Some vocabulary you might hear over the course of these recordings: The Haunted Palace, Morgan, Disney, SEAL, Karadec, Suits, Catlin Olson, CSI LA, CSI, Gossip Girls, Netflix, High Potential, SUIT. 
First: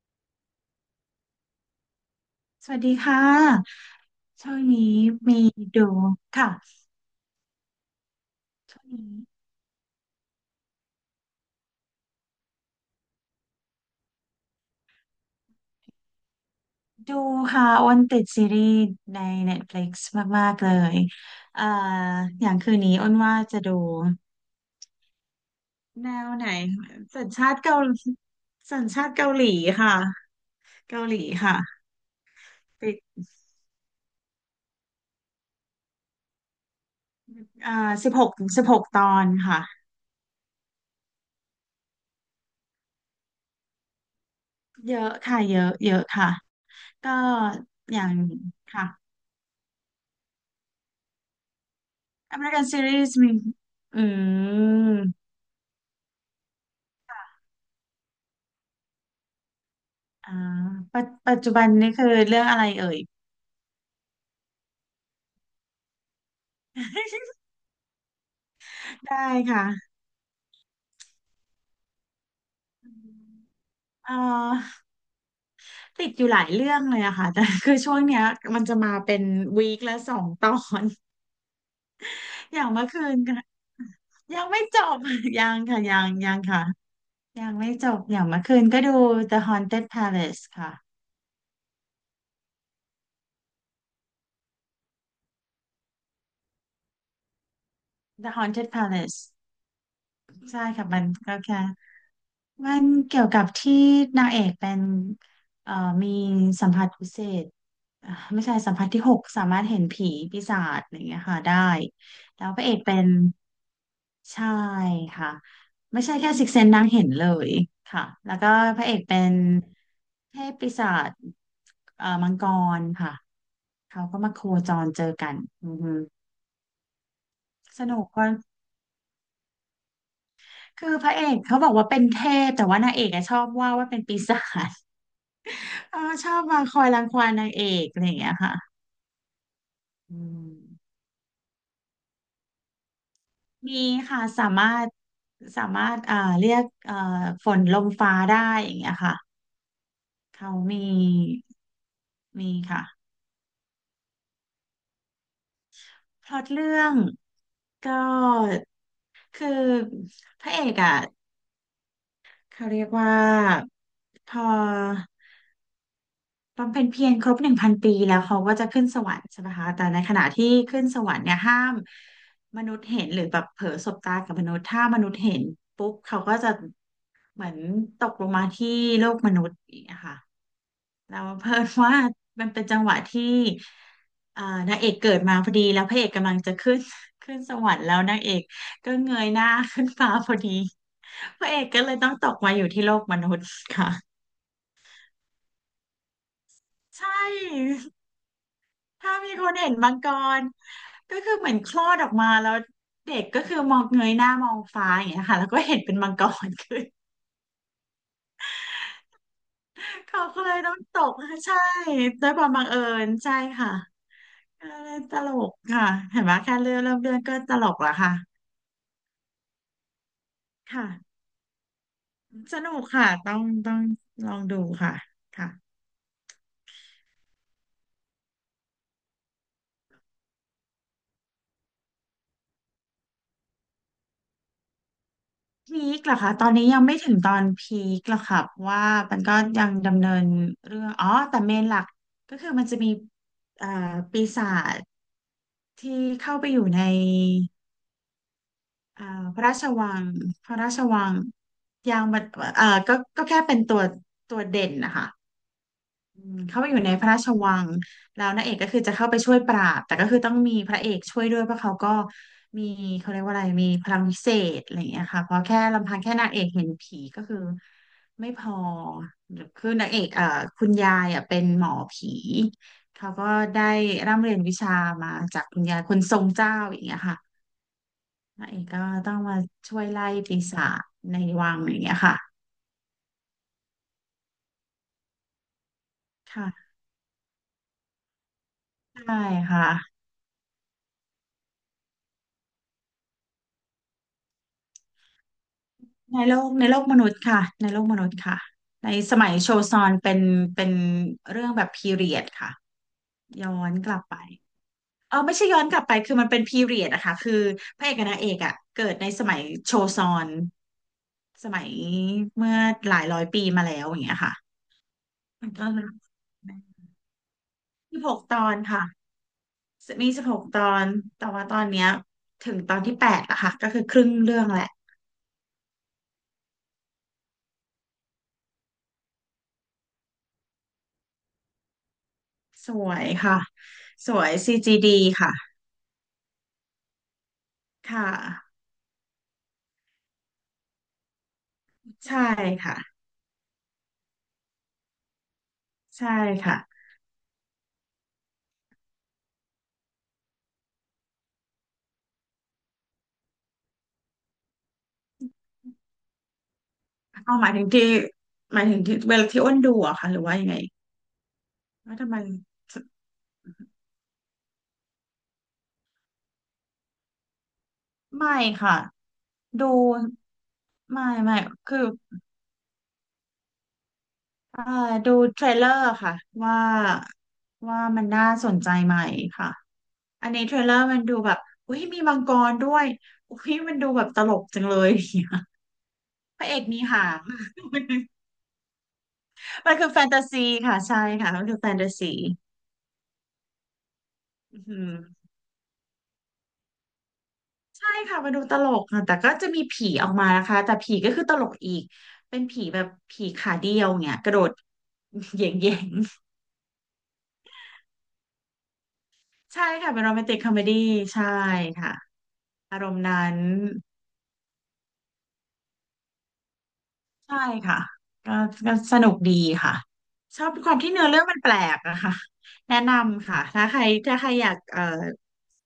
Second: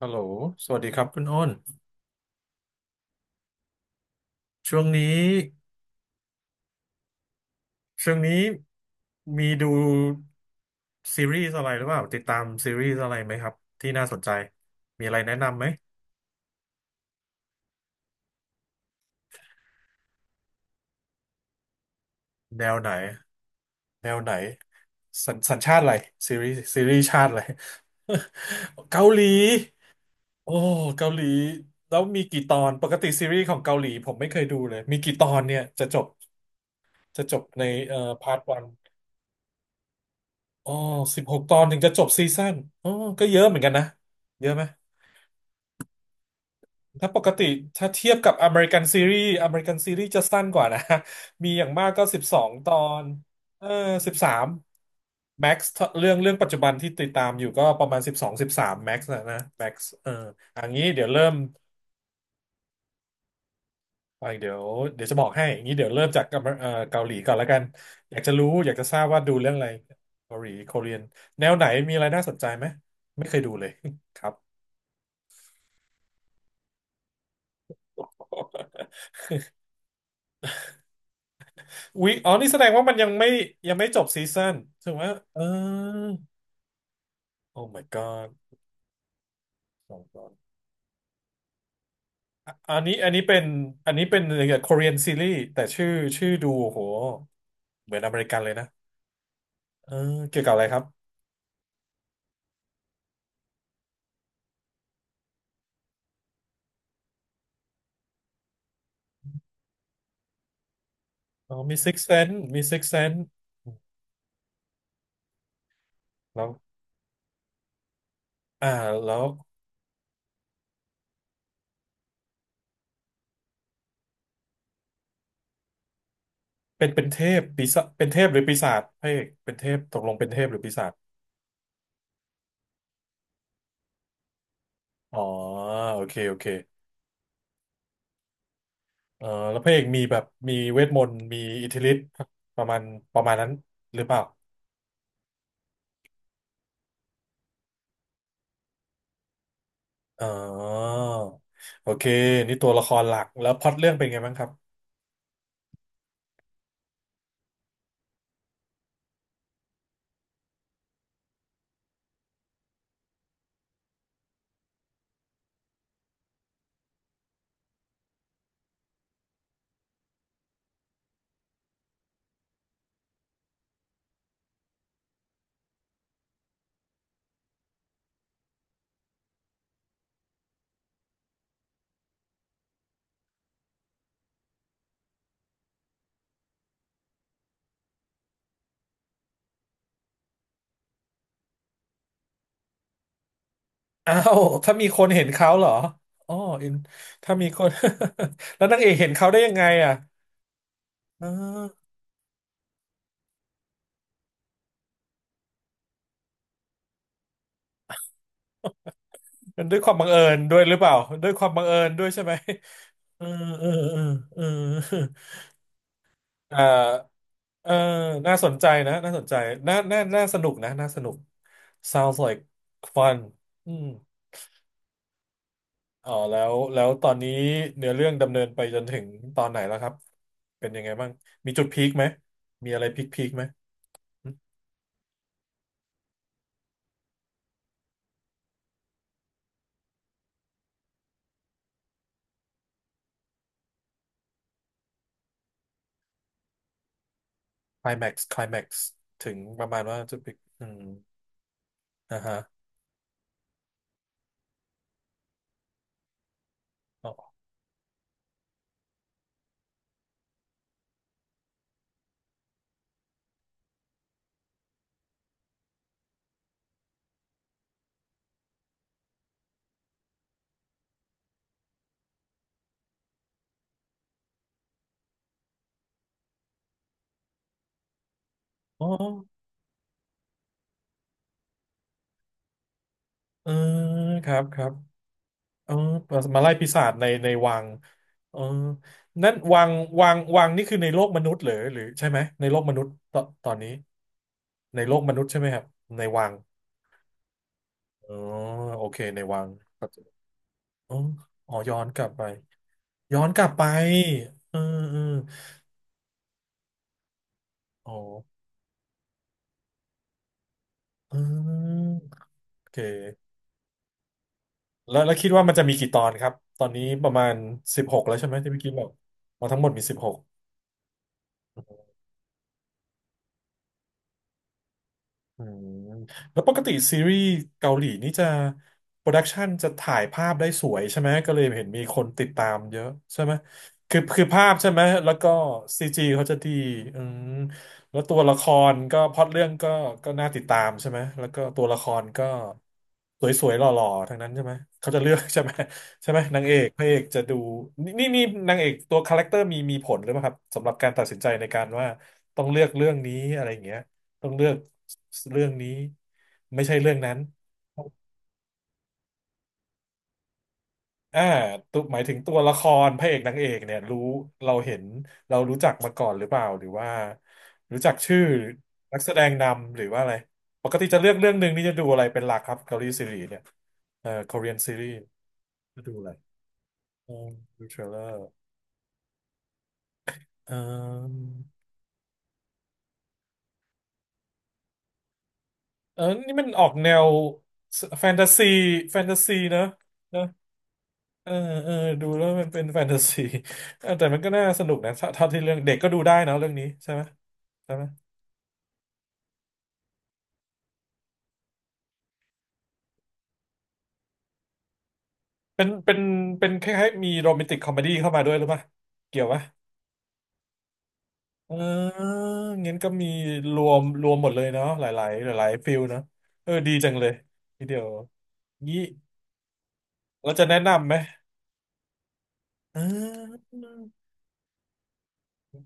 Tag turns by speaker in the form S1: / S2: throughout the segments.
S1: ฮัลโหลสวัสดีครับคุณอ้น
S2: สวัสดีค่ะ ช่วง
S1: ช่วง
S2: นี้
S1: นี้
S2: มีดูค่ะ
S1: ช่วงนี้
S2: ช่วงนี้
S1: มีดูซีรีส์อะไรหรือเปล่าติดตามซีรีส์อะไรไหมครับที่น่าสนใจมีอะไรแนะนำไหม
S2: ดูค่ะอ้นติดซีรีส์ใน Netflix มากๆเลยเอ่ออย่าง
S1: แน
S2: คื
S1: ว
S2: น
S1: ไหน
S2: นี้อ้นว่าจะดู
S1: แนวไหนสัญชาติอะไร
S2: แนว
S1: ซี
S2: ไหน
S1: รีส์ซีรีส์
S2: สั
S1: ชาติ
S2: ญ
S1: อะไร
S2: ชาติเกาหลีสัญ
S1: เกา
S2: ชาติ
S1: หลี
S2: เกาหลีค่ะ
S1: โอ้
S2: เกา
S1: เกา
S2: หลี
S1: หลี
S2: ค่ะ
S1: แล้วมีกี่ตอนป
S2: ติ
S1: กติซี
S2: ด
S1: รีส์ของเกาหลีผมไม่เคยดูเลยมีกี่ตอนเนี่ยจะจบใน
S2: เอ่อสิบหก
S1: พาร์ทวั
S2: สิ
S1: น
S2: บหกตอนค่ะ
S1: อ๋อสิบหกตอนถึงจะจบซีซั่นอ๋อก็เยอะเหมือนกันนะเยอะไหม
S2: เยอะค่ะเยอะเยอะค่ะ
S1: ถ้า
S2: ก็
S1: ปกติถ้า
S2: อย่า
S1: เทีย
S2: ง
S1: บกับอเมริกัน
S2: ค่ะ
S1: ซีรีส์อเมริกันซีรีส์จะสั้นกว่านะ มีอย่างมากก็12
S2: American
S1: ตอน
S2: Series มี
S1: เออ
S2: อื
S1: สิบสาม
S2: ม
S1: แม็กซ์เรื่องปัจจุบันที่ติดตามอยู่ก็ประมาณสิบสองสิบสามแม็กซ์นะแม็กซ์เออ
S2: อ่า
S1: อันนี้
S2: ปัจจุบันนี่คือเรื่องอะไรเอ่ย
S1: ไปเดี๋ยวเดี๋ยวจะบอกให้อย่างนี้เดี๋ยวเริ่มจากเกาหลีก่อน แล้วกันอยากจะรู้อยากจะทราบ
S2: ได้
S1: ว่าดูเรื่องอะไร
S2: ค่ะ
S1: เกาหลีโคเรียนแนวไหนมีอะไรน่าสนใจไหมไม่เคยดูเลย
S2: เอ่
S1: ครับ
S2: อติดอยู่หลายเรื่องเลยอะค่ะแต่ คือช่วงเนี้ยมันจะมาเป็ นวีคละ2 ตอน
S1: อ๋อนี่ แส
S2: อ
S1: ด
S2: ย่าง
S1: งว่า
S2: เมื่อ
S1: มัน
S2: คื
S1: ยัง
S2: น
S1: ไม่
S2: ก็
S1: ยังไม่จบซี
S2: ยั
S1: ซั่
S2: ง
S1: น
S2: ไม่จ
S1: ถึง
S2: บ
S1: ว่าเอ อ
S2: ยังค่ะยังยังค่ะยัง
S1: โอ้
S2: ไม่
S1: my
S2: จบอย่าง
S1: god
S2: เมื่อคืนก็ดู The Haunted
S1: สองตอน
S2: Palace ค่ะ
S1: อะอันนี้เป็นเกี่ยวกับ Korean ซีรีส์แต่ชื่อดูโหเหมือนอเมริ
S2: The
S1: กันเลยนะ
S2: Haunted Palace
S1: เออเกี่ยวกับอะ
S2: ใช่
S1: ไรครับ
S2: ค่ะมันก็แค่ มันเกี่ยวกับที่นางเอกเป็นเอ่อมีสัมผัสพิเศษ ไม่ใช่สัมผัสที่หกสามารถเห็นผีปีศาจอะไรอย่างเงี้ยค่ะ
S1: อ๋อ
S2: ได้
S1: มี Six Sense
S2: แล้วพ
S1: มี
S2: ระเอก
S1: Six
S2: เป็น
S1: Sense อืม
S2: ใช่ค่ะไม่ใช่แค่
S1: แล้
S2: ซิก
S1: ว
S2: เซนนางเห็นเลยค่ะแล้วก็
S1: อ่า
S2: พระเอก
S1: แล้
S2: เป็
S1: ว
S2: นเทพปีศาจมังกรค่ะเขาก็มาโคจรเจอกันอือฮึ
S1: เป็นเทพปีศา
S2: ส
S1: จ
S2: นุ
S1: เป็
S2: ก
S1: นเท
S2: ก็
S1: พหรือปีศาจพระเอกเป็นเทพตกลงเป็นเทพหรือปีศา
S2: คื
S1: จ
S2: อพระเอกเขาบอกว่าเป็นเทพแต่ว่านางเอกอะชอบว่าว่าเป็นปีศาจ
S1: อ๋อ
S2: เอ
S1: โอ
S2: อ
S1: เค
S2: ช
S1: โอ
S2: อบ
S1: เค
S2: บางคอยรังควานนางเอกอะไรอย่างเงี้ยค่ะ
S1: เออแล้วพระเอกมี
S2: อื
S1: แบบ
S2: ม
S1: มีเวทมนต์มีอิทธิฤทธิ์ประมาณประมาณนั้น
S2: มี
S1: หรือเปล่า
S2: ค่ะสามารถเรียกฝนลมฟ้าได้อย่างเงี้ยค่ะ
S1: อ๋อ
S2: เขา
S1: โอเค
S2: มี
S1: นี่ตัวละ
S2: ค่ะ
S1: ครหลักแล้วพล็อตเรื่องเป็นไงบ้างครับ
S2: พล็อตเรื่องก็คือพระเอกอ่ะเขาเรียกว่าพอ บำเพ็ญเพียรครบ1,000 ปีแล้วเขาก็จะขึ้นสวรรค์ใช่ไหมคะแต่ในขณะที่ขึ้นสวรรค์เนี่ยห้ามมนุษย์เห็นหรือแบบเผลอสบตากับมนุษย์ถ้ามนุษย์เห็นปุ๊บเขาก็จะเหมือนตกลงมาที่โลกมนุษย์อย่างเงี้ยค่ะแล้วเพิ่นว่ามัน เป็นจังหวะที่เอ่อนางเอกเกิดมาพอดีแล้วพระเอกกำลังจะขึ้น ขึ้นสวรรค์แล้วนางเอกก็เงยหน้าขึ้นฟ้าพอดี พระเอกก็เลยต้องตกมาอยู่ที่โลกมนุษย์ค่ะ
S1: อ้า วถ้ามีคนเห็นเขาเหรออ๋ออิน
S2: ใช
S1: ถ้ามีคน
S2: ่
S1: แล้วนางเอกเห็น
S2: ถ้า
S1: เขา
S2: มี
S1: ได้
S2: ค
S1: ยั
S2: น
S1: งไง
S2: เห็นมั
S1: อ่ะ
S2: งกรก็
S1: เอ
S2: คือเหมือนคลอ
S1: อ
S2: ดออกมาแล้วเด็กก็คือมองเงยหน้ามองฟ้าอย่างเงี้ยค่ะแล้วก็เห็นเป็นมังกรคือ
S1: เนด้วยความบังเอิ
S2: เขา
S1: ญ
S2: ก็เล
S1: ด้
S2: ย
S1: วยห
S2: ต้อ
S1: รือ
S2: ง
S1: เปล่า
S2: ตก
S1: ด้วยความ
S2: ใช่
S1: บังเอิญด้วยใช่
S2: ด้ว
S1: ไหม
S2: ยความบังเอิญ
S1: เออ
S2: ใช่
S1: เออ
S2: ค่ะ
S1: เออเออ
S2: ก็เลยตลกค่ะเห็นไหม แค่
S1: เอ
S2: เรื่องเริ่ม
S1: อ
S2: เรื่องก็ตล
S1: เออ
S2: กแล้วค่ะ
S1: น่าสนใจนะน่าสนใจน่าสนุกนะ
S2: ค่ะ
S1: น่าสนุก sounds like
S2: สนุกค่ะ
S1: fun
S2: ต้อง
S1: อื
S2: ต้อง
S1: ม
S2: ลองดูค่ะค่ะ
S1: อ๋อแล้วตอนนี้เนื้อเรื่องดำเนินไปจนถึงตอนไหนแล้วครับเป็นยังไงบ้างมีจุดพีคไหมมีอะไรพีคไหม
S2: พีคเหรอคะตอนนี้ยังไม่ถึงตอนพีคหรอกค่ะเพราะว่ามันก็ยังดำเนินเรื่องอ๋อแต่เมนหลักก็คือมันจะมีเอ่อปีศาจ ที่เข้าไปอยู่ใน
S1: คลแม็กซ์
S2: อ่า
S1: ถึ
S2: พ
S1: ง
S2: ระรา
S1: ป
S2: ช
S1: ระมาณ
S2: วั
S1: ว่า
S2: ง
S1: จะไป
S2: พระ
S1: อื
S2: ราช
S1: ม
S2: วังยาง
S1: อ่า
S2: บัด
S1: ฮะ
S2: ก็แค่เป็นตัวเด่นนะคะเข้าไปอยู่ในพ
S1: อ๋
S2: ระราช
S1: อ
S2: วังแล้วนางเอกก็คือจะเข้าไปช่วยปราบ แต่ก็คือต้องมีพระเอกช่วยด้วยเพราะเขาก็มีเขาเรียกว่าอะไรมีพลังพิเศษอะไรอย่างเงี้ยค่ะเพราะแค่ลำพังแค่นางเอกเห็นผีก็คือไม่พอคือนางเอกคุณยายอ่ะเป็นหมอผี เขาก็ได้ร่ำเรียนวิชามาจากคุณยายคนทรงเจ้าอย่างเงี้ยค่ะ พระเอกก็
S1: อ๋อ
S2: ต้องมาช่วยไล่ปีศาจในวังอย่างเงี้ยค่ะ
S1: เออครับครับเออมาไล่ปี
S2: ค่ะ
S1: ศาจในวังเออ
S2: ใช่
S1: นั่นวั
S2: ค่ะ
S1: งวังวังนี่คือในโลกมนุษย์เหรือหรือใช่ไหมในโลกมนุษย์ตอนนี้ในโลกมนุษย์ใช่ไหมครับในวัง
S2: ในโลกมนุษย์ค่ะในโลกมนุษ
S1: อ๋อ
S2: ย์ค่ะ
S1: โอ
S2: ใน
S1: เค
S2: ส
S1: ใน
S2: มัย
S1: วัง
S2: โชซอนเป็นเป็น
S1: อ๋อ
S2: เรื่อ
S1: อ๋
S2: ง
S1: อ
S2: แบบ
S1: ย้อน
S2: พี
S1: กลับ
S2: เรีย
S1: ไป
S2: ดค่ะ
S1: ย้อนกลับ
S2: ย้อ
S1: ไป
S2: นกลับไป
S1: เออเออ
S2: เออไม่ใช่ย้อนกลับไปคือมันเป็นพีเรียดอะค่ะคือพระ
S1: อ๋อ
S2: เอกกับนางเอกอะเกิดในสมัยโชซอน
S1: เ
S2: สมัย
S1: ออ
S2: เมื่อ
S1: โอเ
S2: หลายร้อย
S1: ค
S2: ปีมาแล้วอย่างเงี้ยค่ะ
S1: แล้วคิดว่า
S2: มัน
S1: มันจะ
S2: ก็
S1: มีกี่ตอนครับตอนนี้ประมาณสิบห
S2: สิบ
S1: ก
S2: ห
S1: แล้ว
S2: ก
S1: ใช่ไหม
S2: ตอ
S1: ที่
S2: น
S1: พี่อกี้บ
S2: ค่ะ
S1: อกมาทั้งหมดมีสิบห
S2: มี
S1: ก
S2: สิบหกตอนแต่ว่าตอนเนี้ยถึงตอนที่ 8อะค่ะก็คือครึ่งเรื่องแหละ
S1: อืมแล้วปกติซีรีส์เกาหลีนี่จะโปรดักชันจะถ่ายภาพได้สวยใช่ไหมก็เลยเห็นมีคนติดตาม
S2: ส
S1: เยอะ
S2: วย
S1: ใช่ไหม
S2: ค่ะ
S1: คือ
S2: ส
S1: คื
S2: ว
S1: อ
S2: ย
S1: ภาพใช่ไหม
S2: CGD
S1: แล้วก็
S2: ค่ะ
S1: ซีจีเขาจะดีอืมแล้ว
S2: ค่ะ
S1: ตัวละครก็พล็อตเรื่องก็น่าติดตามใช่ไหมแล้วก็ตัวละคร
S2: ใช่
S1: ก็
S2: ค่ะ
S1: สวยๆหล่อๆทั้งนั้นใช่ไหมเขาจะเลือกใช่ไหม
S2: ใช่
S1: นางเอ
S2: ค่ะ
S1: กพระเอกจะดูนี่นางเอกตัวคาแรคเตอร์มีผลหรือเปล่าครับสำหรับการตัดสินใจในการว่าต้องเลือกเรื่องนี้อะไรอย่างเงี้ย ต้องเลือกเรื่องนี้ไม่ใช่เรื่องนั้น
S2: เอาหมายถึงที่เวลาที่อ้นดูอะค่ะหรือว่ายังไง
S1: อ่าตัวห
S2: ว่า
S1: มาย
S2: ทำ
S1: ถึ
S2: ไม
S1: งตัวละครพระเอกนางเอกเนี่ยรู้เราเห็นเรารู้จักมาก่อนหรือเปล่าหรือว่ารู้จักชื่อ
S2: ไม่ค่ะ
S1: นักแสดง
S2: ดู
S1: นำหรือว่าอะไรปกติจะเลือกเรื่อง
S2: ไม่
S1: หนึ่งนี่จะ
S2: คื
S1: ดู
S2: อ
S1: อะไรเป็นหลักครับเกาหลีซีรีส์เนี่ยคอเรียน
S2: อ่า
S1: ซีรีส์
S2: ดูเทรลเลอ
S1: จะ
S2: ร์
S1: ดูอะไร
S2: ค่ะว่า
S1: อืมดูเทรลเลอ
S2: มัน
S1: ร์
S2: น่าสนใจไหมค่ะอันนี้
S1: เอ
S2: เทรลเลอร์มันดู
S1: อ
S2: แบบอุ้ยมีมังกรด้วยอุ้ยมันดูแบบตลกจังเลย อย่างเงี้ย
S1: เออนี่
S2: พ
S1: มัน
S2: ระเอ
S1: อ
S2: ก
S1: อก
S2: มี
S1: แนว
S2: หาง
S1: แฟนตาซีแฟนตาซีเนอะ
S2: มันคือแฟนตาซีค่ะใช่
S1: เอ
S2: ค่ะ
S1: อ
S2: มันคือแฟ
S1: เออ
S2: นตาซี
S1: ดูแล้วมันเป็นแฟนตาซีเอ อแต่มันก็น่า
S2: อื
S1: ส
S2: อ
S1: นุก
S2: หือ
S1: นะถ้าเท่าที่เรื่องเด็กก็ดูได้เนอะเรื่องนี้ใช่ไหมใช่ไหม
S2: ใช่ค่ะมันดูตลกค่ะแต่ก็จะมีผีออกมานะคะแต่ผีก็คือตลกอีกเป็นผีแบบผีขาเดียวเนี่ยกระโดด เหย
S1: เป็น
S2: ่ง
S1: เป็นเป็นคล้ายๆมีโรแมนติกคอมเมดี้เข้ามาด้วยหรือเปล่าเกี่ยวปะ
S2: ๆใช่ค่ะเป็นโรแมนติกคอมเมดี้ใช่
S1: เ
S2: ค่ะ
S1: อองั้น
S2: อาร
S1: ก็
S2: มณ์
S1: มี
S2: นั้น
S1: รวมหมดเลยเนาะหลายๆหลายๆฟิลเนาะเออดีจังเลย
S2: ใช่
S1: ทีเดี
S2: ค่ะ
S1: ยว
S2: ก็
S1: งี้
S2: สนุกดีค่ะ
S1: เรา
S2: ช
S1: จะ
S2: อบ
S1: แนะ
S2: ความ
S1: นำ
S2: ที่
S1: ไหม
S2: เนื้อเรื่องมันแปลกอะค่ะ
S1: เอ
S2: แนะนำค่ะ
S1: อ
S2: ถ้าใครอยาก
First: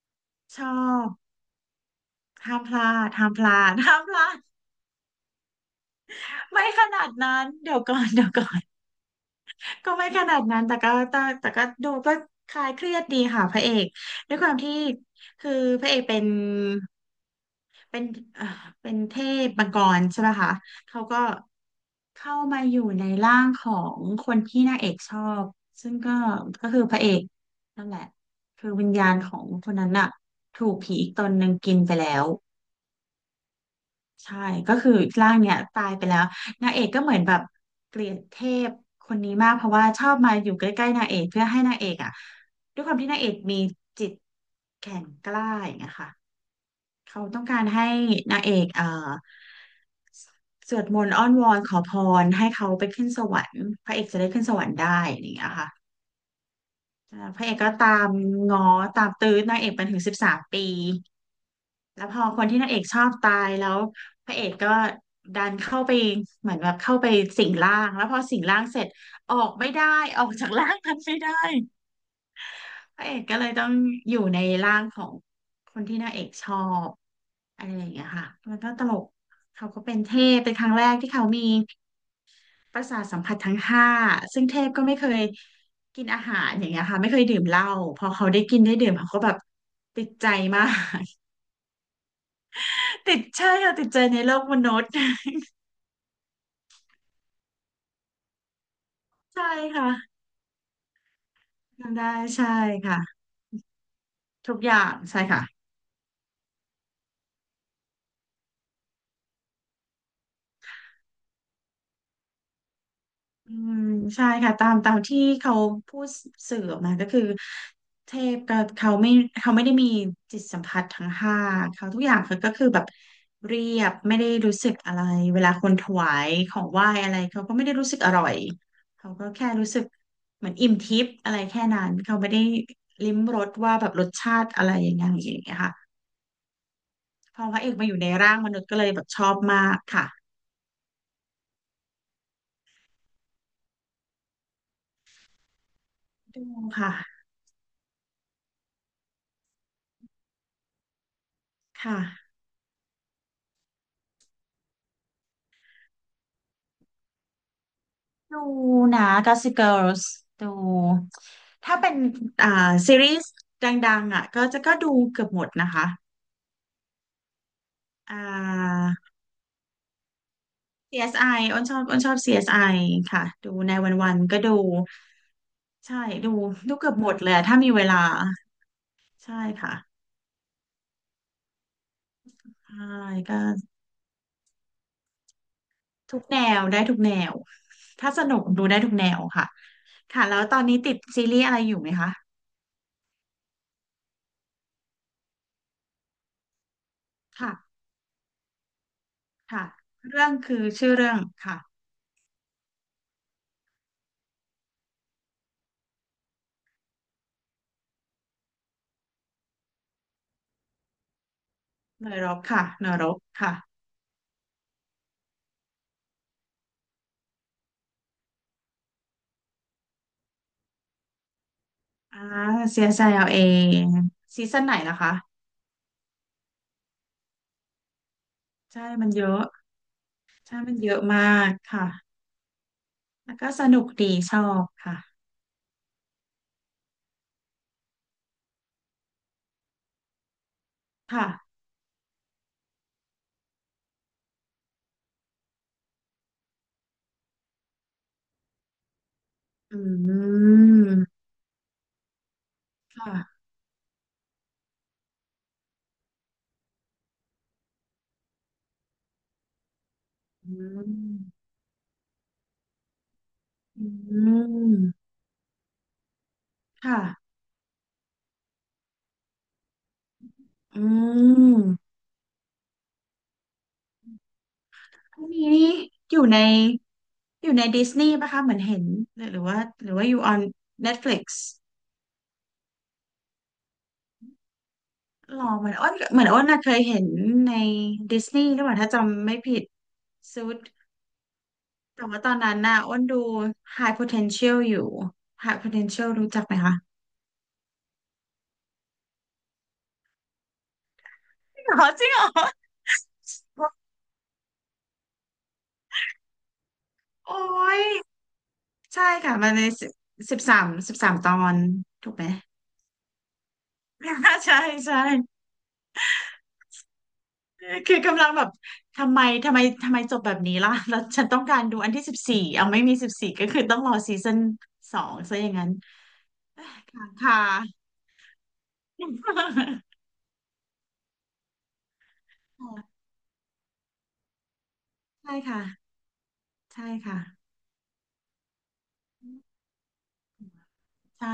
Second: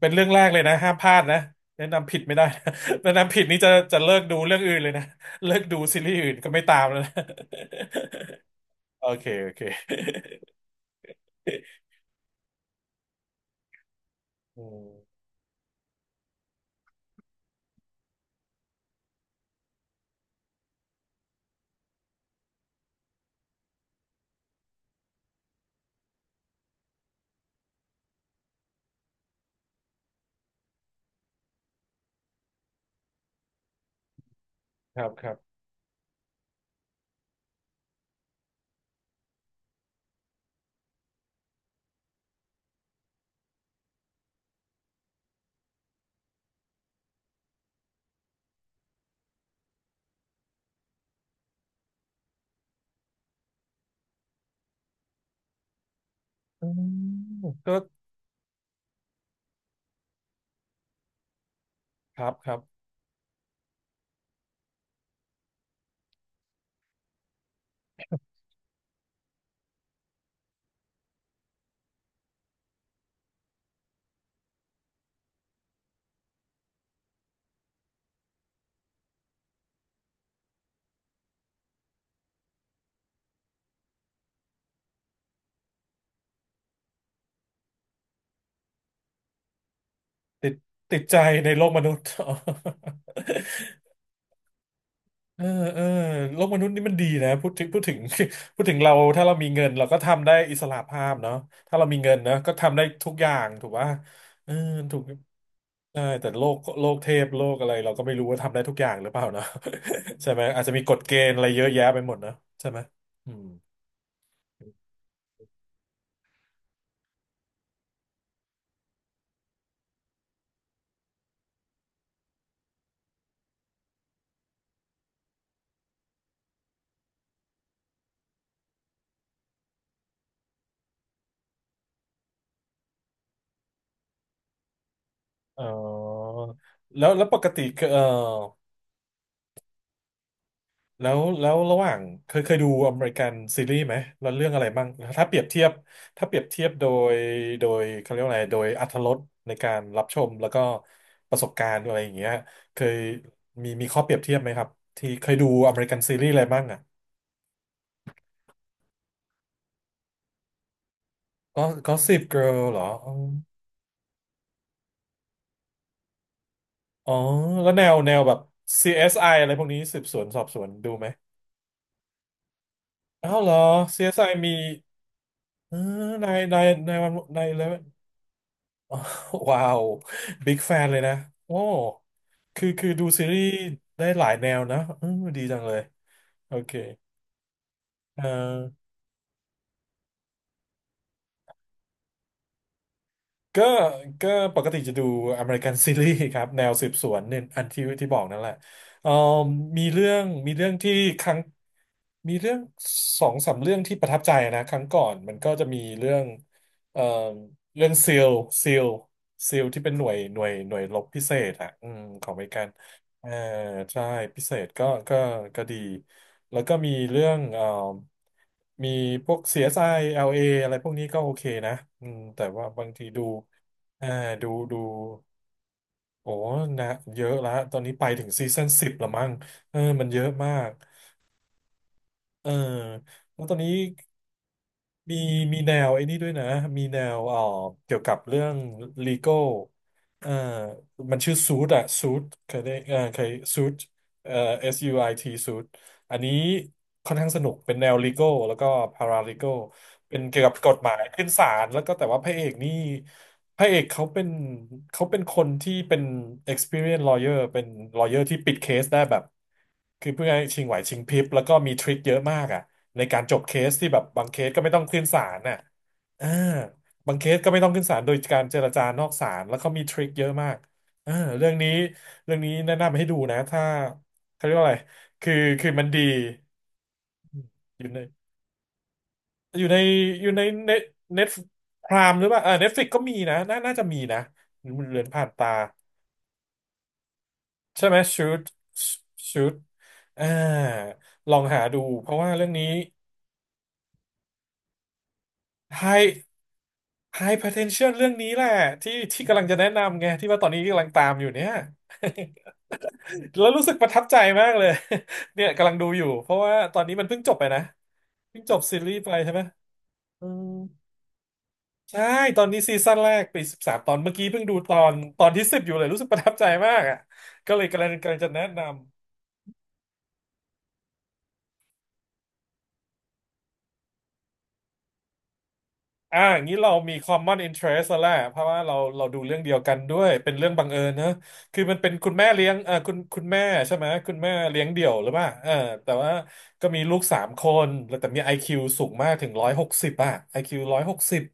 S1: เป็นเรื่องแรกเล
S2: ช
S1: ย
S2: อ
S1: นะห้ามพ
S2: บ
S1: ลาดนะแนะนำผิดไม่ได้
S2: ห้ามพลา
S1: นะแนะ
S2: ดห้าม
S1: นำผิ
S2: พ
S1: ด
S2: ลา
S1: นี่จะ
S2: ด
S1: จะ
S2: ห้าม
S1: เลิ
S2: พ
S1: ก
S2: ลา
S1: ดู
S2: ด
S1: เรื่องอื่นเลยนะเลิกดูซีรีส์อื่นก็ไม่
S2: ไม่
S1: ตา
S2: ข
S1: มแล้
S2: นา
S1: ว
S2: ด
S1: นะ
S2: นั้นเดี๋ยวก่อน เดี๋ยวก่อน
S1: โอเคโอเค
S2: ก็ไม่ขนาดนั้นแต่ก็ดูก็คลายเครียดดีค่ะพระเอกด้วยควา ม
S1: อื
S2: ที่
S1: ม
S2: คือพระเอกเป็นเอ่อเป็นเทพมังกรใช่ไหมคะเขาก็ เข้ามาอยู่ในร่างของคนที่นางเอกชอบซึ่งก็คือพระเอกนั่นแหละคือวิญญาณของคนนั้นน่ะถูกผีอีกตนหนึ่งกินไปแล้วใช่ก็คือ
S1: ครับค
S2: ร่า
S1: รับ
S2: งเนี่ยตายไปแล้วนางเอกก็เหมือนแบบเกลียดเทพคนนี้มากเพราะว่าชอบมาอยู่ใกล้ๆนางเอกเพื่อให้นางเอกอ่ะด้วยความที่นางเอกมีจิตแข็งกล้าอย่างเงี้ยค่ะ เขาต้องการให้นางเอกสวดมนต์อ้อนวอนขอพรให้เขาไปขึ้นสวรรค์พระเอกจะได้ขึ้นสวรรค์ได้อะไรอย่างเงี้ยค่ะ
S1: อืม
S2: พระเอกก็
S1: ก็
S2: ตามง้อตามตื้อนางเอกเป็นถึง13 ปีแล้วพ
S1: ค
S2: อ
S1: รับ
S2: ค
S1: ค
S2: น
S1: รั
S2: ที่
S1: บ
S2: นางเอกชอบตายแล้วพระเอกก็ดันเข้าไปเหมือนแบบเข้าไปสิงร่างแล้วพอสิงร่างเสร็จออกไม่ได้ออกจากร่างนั้นไม่ได้ พระเอกก็เลยต้องอยู่ในร่างของคนที่นางเอกชอบอะไรอย่างเงี้ยค่ะมันก็ตลกเขาก็เป็นเทพเป็นครั้งแรกที่เขามีประสาทสัมผัสทั้งห้าซึ่งเทพก็ไม่เคยกินอาหารอย่างเงี้ยค่ะไม่เคยดื่มเหล้าพอเขาได้กินได้ดื่มเขาก็แบบติดใจ
S1: ติด
S2: มา
S1: ติ
S2: ก
S1: ดใจในโลกมนุษย์
S2: ติดใช่ค่ะติดใจในโลกมนุษย์
S1: เออเออโลกมนุษย์นี่มันดีนะพูดถึง พูดถึงเราถ้าเรา
S2: ใช่
S1: มีเงินเรา
S2: ค่ะ
S1: ก็ทำได้อิสระภาพเนาะถ้าเรามี
S2: ทำได้
S1: เงินนะ
S2: ใช่
S1: ก็ทำได้ทุกอ
S2: ค่ะ
S1: ย่างถูกป่ะเออ
S2: ทุกอย่าง
S1: ถูก
S2: ใช่ค่ะ
S1: ใช่แต่โลกเทพโลกอะไรเราก็ไม่รู้ว่าทำได้ทุกอย่างหรือเปล่าเนาะ ใช่ไหมอาจจะมีกฎเกณฑ์อะไรเยอะแยะไปหมดนะใช่ไหมอืม
S2: อืมใช่ค่ะตามที่เขาพูดสื่อออกมาก็คือเทพก็เขาไม่ได้มีจิตสัมผัสทั้งห้าเขาทุกอย่างเขาก็คือแบบเรียบไม่ได้รู้สึกอะไรเวลาคนถวายของไหว้อะไรเขาก็ไม่ได้รู้สึกอร่อยเขาก็แค่รู้สึกเหมือนอิ่มทิพย์อะไรแค่นั้นเขาไม่ได้ลิ้มรสว่าแบบรสชาติอะไรอย่างเงี้ยอย่างเงี้ย
S1: เอ
S2: ค่ะ
S1: อแล้วป
S2: พอ
S1: ก
S2: พ
S1: ติ
S2: ระเอกมาอ
S1: เออ
S2: ยู่ในร่างมนุษย์ก็เลยแบบชอบมากค่ะ
S1: แล้วระหว่างเคยดูอเมริกันซีรีส์ไหมแล้วเรื่องอะไรบ้างถ้าเปรียบเทียบถ้าเปรี
S2: ดู
S1: ยบเทียบ
S2: ค่ะ
S1: ยโดยเขาเรียกว่าอะไรโดยอรรถรสในการรับชมแล้วก็ประสบการ
S2: ค
S1: ณ์อะไรอย่างเงี้ย
S2: ่ะ
S1: เคยมีข้อเปรียบเทียบไหมครับที่เคยดูอเมริกันซีรีส์อะไรบ้างอ่ะ
S2: ดูนะ Gossip Girls ดู
S1: ก็
S2: ถ้าเป็
S1: ก็
S2: น
S1: สิบเกิ
S2: อ่า
S1: ร์ลเหรอ
S2: ซี
S1: อ๋อ
S2: รีส์ดังๆอ่ะก็จะก็ดูเกือบหมดนะคะ
S1: อ๋อแล้วแนวแน
S2: อ่
S1: วแบบ
S2: า
S1: ซี i อสไออะไรพวกนี้สืบสวนสอบสวนดู
S2: ซี
S1: ไหม
S2: เอสไออ้นชอบ CSI ค่ะ
S1: อ้าวเหร
S2: ดู
S1: อ
S2: ใน
S1: ซีเอ
S2: วั
S1: ส
S2: น
S1: s อ
S2: ๆก็
S1: มี
S2: ดู
S1: เออ
S2: ใช่ดู
S1: นายนาย
S2: ดูเกือ
S1: นา
S2: บ
S1: ย
S2: ห
S1: วั
S2: ม
S1: น
S2: ดเลย
S1: นา
S2: อะ
S1: ย
S2: ถ้า
S1: เล
S2: มีเวลาใช่
S1: ว้า
S2: ค่ะ
S1: วบิ๊กแฟนเลยนะโอ้คือ
S2: ใช่
S1: คือดูซี
S2: ก็
S1: รีส์ได้หลายแนวนะอืมดีจังเลย
S2: ทุกแน
S1: โอ
S2: ว
S1: เค
S2: ได้ทุกแนวถ้าส
S1: เอ่อ
S2: นุกดูได้ทุกแนวค่ะค่ะแล้วตอนนี้ติดซีรีส์อะไรอยู่ไหมคะ
S1: ก็ก็ปกติจะดูอเมริกันซีรีส์ครับแนวสืบสวนเนี่ยอัน
S2: ค่ะ
S1: ที่บอกนั่นแหละเอ่อ
S2: ค่ะ
S1: มีเรื่อ
S2: เรื่
S1: ง
S2: อง
S1: มี
S2: คือ
S1: เรื่อง
S2: ชื่
S1: ที่
S2: อเรื่อง
S1: ครั้ง
S2: ค่ะ
S1: มีเรื่องสองสามเรื่องที่ประทับใจนะครั้งก่อนมันก็จะมีเรื่องเอ่อเรื่องซีลซีลที่เป็นหน่วยรบพิเศษอ่ะอืม
S2: เน
S1: ข
S2: ร
S1: องอ
S2: ก
S1: เมริกั
S2: ค่ะ
S1: น
S2: เนรก
S1: เออ
S2: ค่ะ
S1: ใช่พิเศษก็ดีแล้วก็มีเรื่องมีพวก CSI LA อสไอแอลเออะไรพวกนี้ก็โอเคนะอืม
S2: อ่า
S1: แต่ว่าบางทีดู
S2: CSL เอง
S1: เอา
S2: ซี
S1: ดู
S2: ซั่นไหน
S1: ดู
S2: ล่ะคะ
S1: โอ้นะเยอะละตอนนี้ไปถึงซีซั่น
S2: ใช่
S1: สิบ
S2: มั
S1: ละ
S2: นเย
S1: มั้ง
S2: อะ
S1: เออมันเยอะมา
S2: ใช่
S1: ก
S2: มันเยอะมากค่ะ
S1: เออ
S2: แล้ว
S1: แล้ว
S2: ก็
S1: ตอน
S2: ส
S1: นี้
S2: นุกดีชอบค่ะ
S1: มีมีแนวไอ้นี่ด้วยนะ มีแนวเกี่ยวกับเรื่อง legal เอ่อมันชื่อซู
S2: ค่ะ
S1: ทอะซูทเคยได้เคยซูทเอ่อ S U I T ซูทอันนี้ค่อนข้างสนุกเป็นแนว legal แล้วก็ paralegal
S2: อ
S1: เป็น
S2: ื
S1: เกี่ยวกับกฎหมาย
S2: ม
S1: ขึ้นศาลแล้วก็แต่ว่า
S2: ค่ะ
S1: พระเอกเขาเป็นคนที่เป็น experience lawyer เป็น lawyer ที่ปิดเคสได้แบบคือเพื่อให้
S2: อื
S1: ชิงไหวชิงพริบแล้ว
S2: ม
S1: ก็มีทริคเยอะมากอ่ะในการจบเคส
S2: อ
S1: ที่แบบบาง
S2: ื
S1: เคสก็ไม่ต้องขึ้น
S2: ม
S1: ศาลน่ะอ่า
S2: ค่ะ
S1: บางเคสก็ไม่ต้องขึ้นศาลโดยการเจรจานอกศาลแล้วเขามีทริคเยอะมาก
S2: อื
S1: อ่า
S2: ม
S1: เรื่องนี้แนะนำให้ดูนะถ้าเขาเรียกว่าอะไร
S2: อัน
S1: คือ
S2: นี้
S1: คือ
S2: นี่
S1: มันดี
S2: อยู่ในอยู่ใน
S1: อ
S2: ดิ
S1: ยู่
S2: ส
S1: ใน
S2: นีย์ปะคะเหมือนเห็นหรือหรือว่า
S1: อยู่ใน
S2: หรือว่าอยู่
S1: อยู่ใน
S2: on
S1: เน็ตเน็
S2: Netflix
S1: ตพรามหรือเปล่าเออเน็ตฟลิกก็มีนะน่าจะมีนะเหลือนผ่าน
S2: หรอ
S1: ตา
S2: เหมือนอ้นน่ะเคยเห็นใน
S1: ใช่ไหม
S2: ดิสนีย์หรือเปล่าถ้าจำไม่
S1: ชูด
S2: ผิด
S1: อ่า
S2: Suits
S1: ลองหาดู
S2: แต่
S1: เพราะ
S2: ว่าต
S1: ว่า
S2: อน
S1: เรื่อง
S2: นั้น
S1: นี้
S2: น่ะอ้นดู High Potential อยู่ High Potential
S1: high
S2: รู้จักไหมคะ
S1: high potential เรื่องนี้แหละที่กำลังจะแนะนำไงที่ว่าตอนนี้กำลังตามอยู่เนี่ย
S2: จริงเหรอจริงเหรอ
S1: แล้วรู้สึกประทับใจมากเลย เนี่ยกำลังดูอยู่เพราะว่าตอนนี้มันเพิ่งจบ
S2: โอ้
S1: ไปนะ
S2: ย
S1: เพิ่งจบซีรีส์
S2: ใช่
S1: ไปใช่
S2: ค่ะ
S1: ไหม
S2: มันใน
S1: อื
S2: สิบ
S1: ม
S2: สามสิบสามตอน
S1: ใช่
S2: ถูกไหม
S1: ตอนนี้ซีซั่นแรกปี13 ตอนเมื่อกี้เพิ่ งดู
S2: ใช่ใช่
S1: ตอนที่ 10อยู่เลยรู้สึกประทับใจมากอ่ะก็เลย
S2: คือ
S1: กำลัง
S2: กำลั
S1: จะ
S2: งแบ
S1: แนะ
S2: บ
S1: นำ
S2: ทำไมทำไมทำไมจบแบบนี้ล่ะแล้วฉันต้องการดูอันที่สิบสี่เอาไม่มีสิบสี่ก็คือต้องรอซีซั่นสองซะอย่างนั้น
S1: อ่าอย่างนี้
S2: ค
S1: เรามี
S2: ่ะค่ะ
S1: common interest แล้วแหละเพราะว่าเราดูเรื่องเดียวกันด้ว ยเป็นเรื่องบังเอิญนะคือมันเป็นคุณแม่เลี้ยงเออคุณแม่ใช่ไหมคุณแม่เลี้ยงเดี่ยวหรือเปล่า
S2: ใช่
S1: เออ
S2: ค่ะ
S1: แต่ว่าก็มี
S2: ใช่
S1: ลูกสา
S2: ค่ะ
S1: มคนแล้วแต่มี IQ สูงมากถึง160อ่ะ IQ ร้อยหกสิบ
S2: ใช่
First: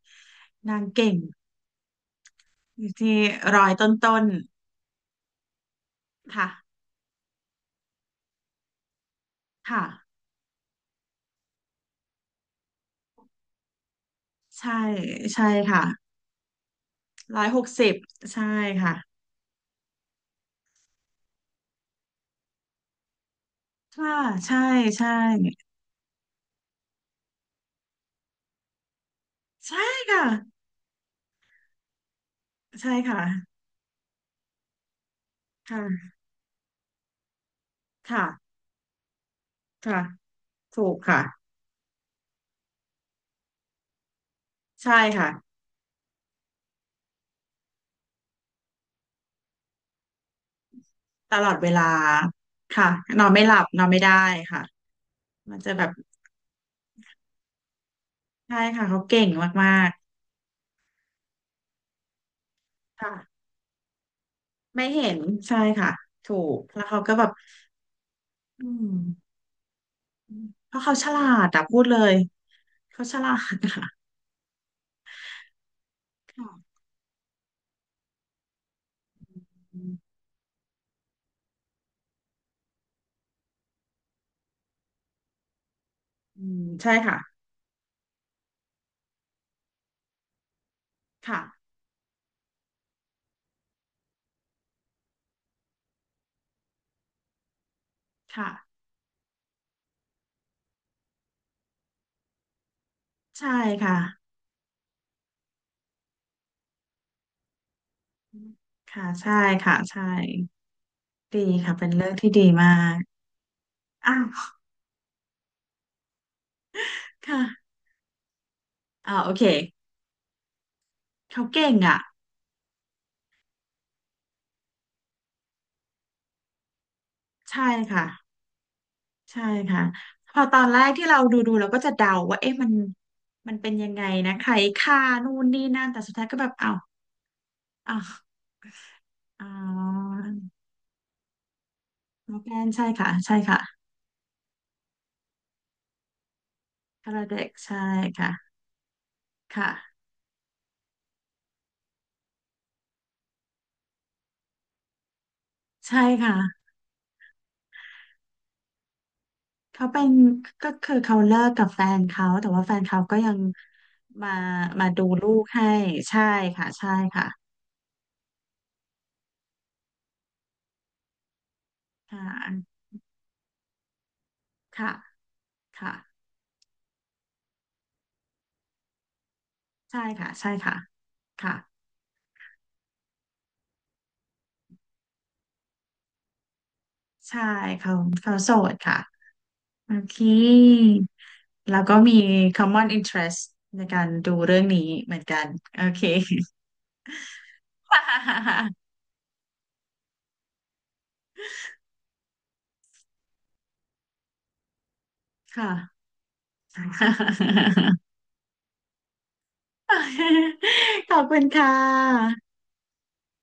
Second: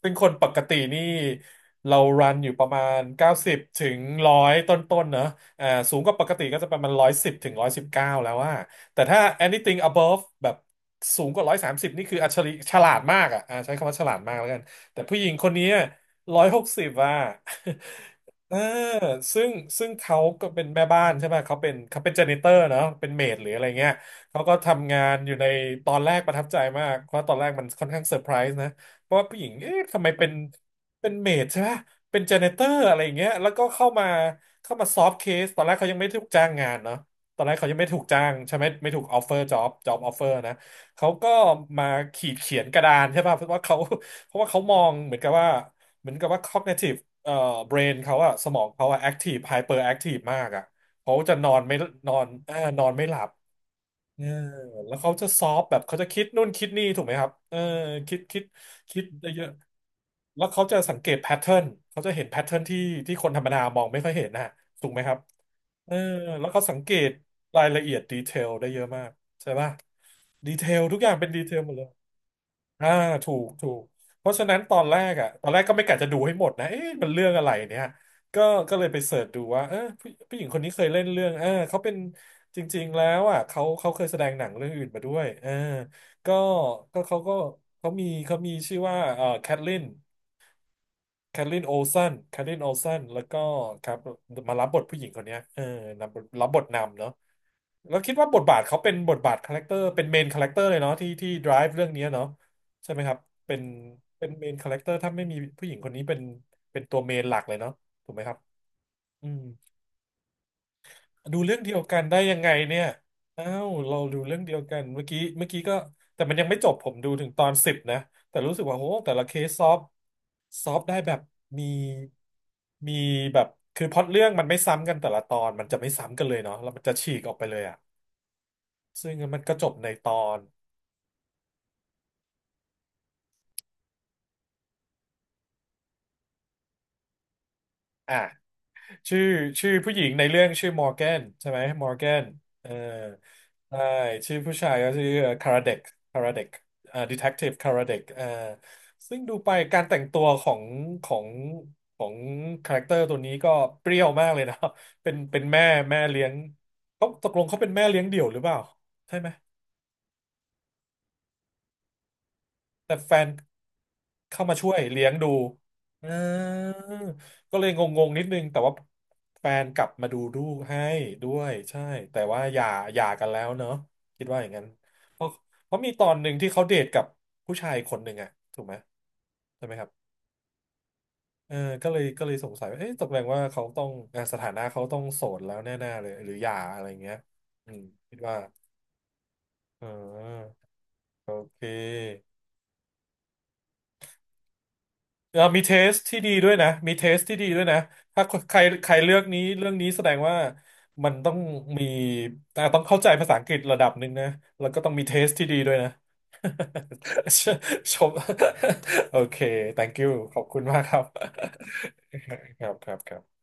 S1: ซึ่งคนปกติ
S2: นาง
S1: นี่
S2: เก่ง
S1: เรารันอยู่ประมา
S2: อยู่
S1: ณ
S2: ที่
S1: 90
S2: ร้อย
S1: ถึงหนึ่
S2: ต้
S1: ง
S2: น
S1: ร้อยต้นๆเนอะอ่าสูงกว่าปก
S2: ๆ
S1: ติ
S2: ค่ะ
S1: ก็จะประมาณหนึ่งร้อยสิบถึง119แล้วว่า แต่ถ้า anything
S2: ค่ะ
S1: above แบบสูงกว่า130นี่คืออัจฉริฉลาดมากอ่ะอ่าใช้คำว่าฉลาดมากแล้วกัน
S2: ใช่
S1: แต่ผู้หญิงค
S2: ใช่
S1: นนี้
S2: ค่ะ
S1: ร้อยหกสิบอ่ะ
S2: 160ใช่
S1: เออ
S2: ค่ะ
S1: ซึ่งซึ่งเขาก็เป็นแม่บ้านใช่ไหมเขาเป็นเจเนเตอร์เนาะเป็นเมดหรืออะไรเงี้ย
S2: ค่ะ
S1: เขาก็
S2: ใช่
S1: ทำงา
S2: ใช่
S1: นอยู่ในตอนแรกประทับใจมากเพราะตอนแรกมันค่อนข้างเซอร์ไพรส์นะเพราะว่าผู้หญิง
S2: ใช่
S1: เอ๊ะทำไม
S2: ค่ะ
S1: เป็นเมดใช่ไหมเป็นเจเนเตอร์
S2: ใช่
S1: อะไร
S2: ค่ะ
S1: เงี้ยแล้วก็เข้ามาซอฟต์เคสตอนแรกเขายังไม่
S2: ค่ะ
S1: ได้ถูกจ้างงานเนาะ ตอนแรกเขายังไม่ถูกจ้า
S2: ค่ะ
S1: งใช่ไหมไม่ถูกออฟเฟอร์จ็อบ
S2: ค่ะ
S1: ออฟเฟอร์นะ
S2: ถูก
S1: เขา
S2: ค่ะ
S1: ก็มาขีดเขียนกระดานใช่ป่ะเพราะว่าเขามอง
S2: ใช่ค่ะ
S1: เหมือนกับว่า cognitive brain เขาอะสมองเขาอะ active hyper active มากอะเขาจะ
S2: ต
S1: น
S2: ล
S1: อ
S2: อด
S1: น
S2: เว
S1: ไม่
S2: ลา
S1: นอนนอ
S2: ค่ะ
S1: นไม่หลั
S2: นอ
S1: บ
S2: นไม่หลับนอนไม่
S1: เอ
S2: ได้
S1: อ
S2: ค่ะ
S1: แล้วเขาจะซอ
S2: มัน
S1: ฟ
S2: จะ
S1: แบบ
S2: แบบ
S1: เขาจะคิดนู่นคิดนี่ถูกไหมครับเออคิด
S2: ใช่ค่ะ
S1: คิ
S2: เขา
S1: ด
S2: เก่
S1: ได้
S2: ง
S1: เยอะ
S2: มาก
S1: ๆแล้วเขาจะสังเกตแพทเทิร์นเขาจะเห็นแพทเทิร์นที่
S2: ๆค่ะ
S1: ที่คนธรรมดามองไม่ค่อยเห็นนะ
S2: ไม่
S1: ถูกไหม
S2: เห็
S1: ครับ
S2: นใช่
S1: เอ
S2: ค่ะ
S1: อ
S2: ถู
S1: แล้ว
S2: ก
S1: เขาสัง
S2: แล้ว
S1: เก
S2: เขา
S1: ต
S2: ก็แบบ
S1: รายละเอียดดีเทล
S2: อื
S1: ได้เยอะ
S2: ม
S1: มากใช่ป่ะดีเท
S2: เพ
S1: ล
S2: ราะเขา
S1: ทุกอ
S2: ฉ
S1: ย่าง
S2: ลา
S1: เป็นดี
S2: ด
S1: เทล
S2: อะ
S1: หมด
S2: พู
S1: เล
S2: ด
S1: ย
S2: เลย
S1: อ่า
S2: เขาฉลา
S1: ถูก
S2: ด
S1: ถูก
S2: ค่ะ
S1: เพราะฉะนั้นตอนแรกก็ไม่กะจะดูให้หม
S2: ค่ะ
S1: ดนะเอ๊ะมันเรื่องอะไรเนี่ยก็ก็เลยไปเสิร์ชดูว่าเออผู้หญิงคนนี้เคยเล่นเรื่องเออเขาเป็นจริงๆแล้วอ่ะเขาเคยแสดงหนังเรื่องอื่นมาด้วยเออก็
S2: อืมใช่
S1: ก็เขา
S2: ค่ะ
S1: ก็เขามีชื่อว่าแคทลินแค
S2: ค่ะ
S1: ทลินโอลสันแคทลินโอลสันแล้วก็ครับมารับบทผู้หญิงคนเนี้ยเออรับบทนำเนาะ แล้วคิดว่าบท
S2: ค่ะ
S1: บาทเขาเป็นบทบาทคาแรคเตอร์เป็นเมนคาแรคเตอร์เลยเนาะที่ drive เรื่องนี้เนาะใช่ไหมครับ
S2: ใช่
S1: เป็น
S2: ค่ะ
S1: เป็นเมนคาแรคเตอร์ถ้าไม่มีผู้หญิงคนนี้เป็นเป็นตัวเมนหลักเลยเนาะถูกไหมครับ
S2: ค่ะ
S1: อื
S2: ใช่
S1: ม
S2: ค่ะใช่
S1: ดู
S2: ดี
S1: เรื่องเดี
S2: ค่ะ
S1: ยว
S2: เป็น
S1: กัน
S2: เรื่อง
S1: ได้
S2: ที่
S1: ยัง
S2: ดี
S1: ไง
S2: มา
S1: เนี่ย
S2: ก
S1: อ้าวเราดู
S2: อ้าว
S1: เรื่องเดียวกันเมื่อกี้ก็แต่มันยังไม่จบผมดูถึงตอนสิ
S2: ค่ะ
S1: บนะแต่รู้สึกว่าโหแต่
S2: อ่า
S1: ละ
S2: โอ
S1: เค
S2: เค
S1: สซอฟได้แบบ
S2: เขา
S1: มี
S2: เก่งอ่ะ
S1: มีแบบคือพล็อตเรื่องมันไม่ซ้ำกันแต่ละตอนมันจะไม่ซ้ำกันเลยเนาะแล้วมันจะฉีกออกไปเลย
S2: ใช่
S1: อะ
S2: ค่ะ
S1: ซึ่งมัน
S2: ใช่
S1: ก็จบ
S2: ค่ะ
S1: ในตอ
S2: พ
S1: น
S2: อตอนแรกที่เราดูเราก็จะเดาว่าเอ๊ะมันเป็นยังไงนะใครฆ่านู่นนี่นั่นแต่สุดท้ายก็แบบอ้าวอ้าว
S1: อ่ะชื่อ
S2: อ๋อ
S1: ชื่อผู้หญิงในเรื่องชื่อมอร์แกนใช่ไหมมอร์แกน
S2: โมแก
S1: เอ
S2: น
S1: อ
S2: ใช่ค่ะใช่ค่ะ
S1: ใช่ชื่อผู้ชายก็ชื่อคาราเดกคาราเดกอ่า
S2: คา
S1: ดี
S2: รา
S1: เทค
S2: เด็
S1: ที
S2: ก
S1: ฟคา
S2: ใช่
S1: ราเดกอ่า
S2: ค่ะ
S1: ซึ่งดูไปการแต่ง
S2: ค่ะ
S1: ตัวของของคาแรคเตอร์ตัวนี้ก็เปรี้ยวมากเลยนะ เป็น
S2: ใช่
S1: แม่เลี้ย
S2: ค่ะ
S1: งเขาตกลงเขาเป็นแม่เลี้ยงเดี่ยวหรือเปล่าใช่ไหม
S2: เขาเป็นก็คือเขาเลิกกับแฟนเขาแต่ว่าแฟน
S1: แต่
S2: เขา
S1: แฟ
S2: ก็
S1: น
S2: ยังมา
S1: เข้ามาช่วย
S2: มาดู
S1: เลี้ยงดู
S2: ลูกให้
S1: เอ
S2: ใช่ค่ะ
S1: อ
S2: ใช่ค่ะ
S1: ก็เลยงๆนิดนึงแต่ว่าแฟนกลับมาดูกให้ด้วยใช่แต่
S2: ค่
S1: ว่า
S2: ะ
S1: หย่ากันแล้วเนอะคิดว่าอย่างนั้น
S2: ค่ะ
S1: เพราะเพราะมี
S2: ค่ะ
S1: ตอนหนึ่งที่เขาเดทกับผู้ชายคนหนึ่งอะถูกไหมใช่ไหมครับ
S2: ใช่ค่ะใช่ค่ะ
S1: เอ
S2: ค่ะ
S1: อก็เลยสงสัยว่าเอ๊ะตกลงว่าเขาต้องอ่ะสถานะเขาต้องโสดแล้วแน่ๆเลยหรือหย่าอะไรเงี้ย
S2: ใช่
S1: อืม
S2: เขา
S1: คิด
S2: เขา
S1: ว่า
S2: โสดค่ะ
S1: เ
S2: โอเค
S1: ออโอเ
S2: แล้วก็มี
S1: ค
S2: common interest ในการดูเรื่องนี้เหมือน
S1: เอ
S2: กั
S1: อ
S2: น
S1: มีเท
S2: โอ
S1: ส
S2: เค
S1: ที่ดีด้วยนะ มีเทสที่ดีด้วยนะ ถ้าใคร ใครเลือกนี้เรื่องนี้แสดงว่ามันต้องมีแต่ต้องเข้าใจภาษาอังกฤษระดับหนึ่งนะ แล้วก็ต้องมีเทสที่ดี
S2: ค่ะ
S1: ด้วยนะ ชม โอเค thank you ขอบคุณมากครับ
S2: ขอบคุณค่ะ
S1: ครับครับครับ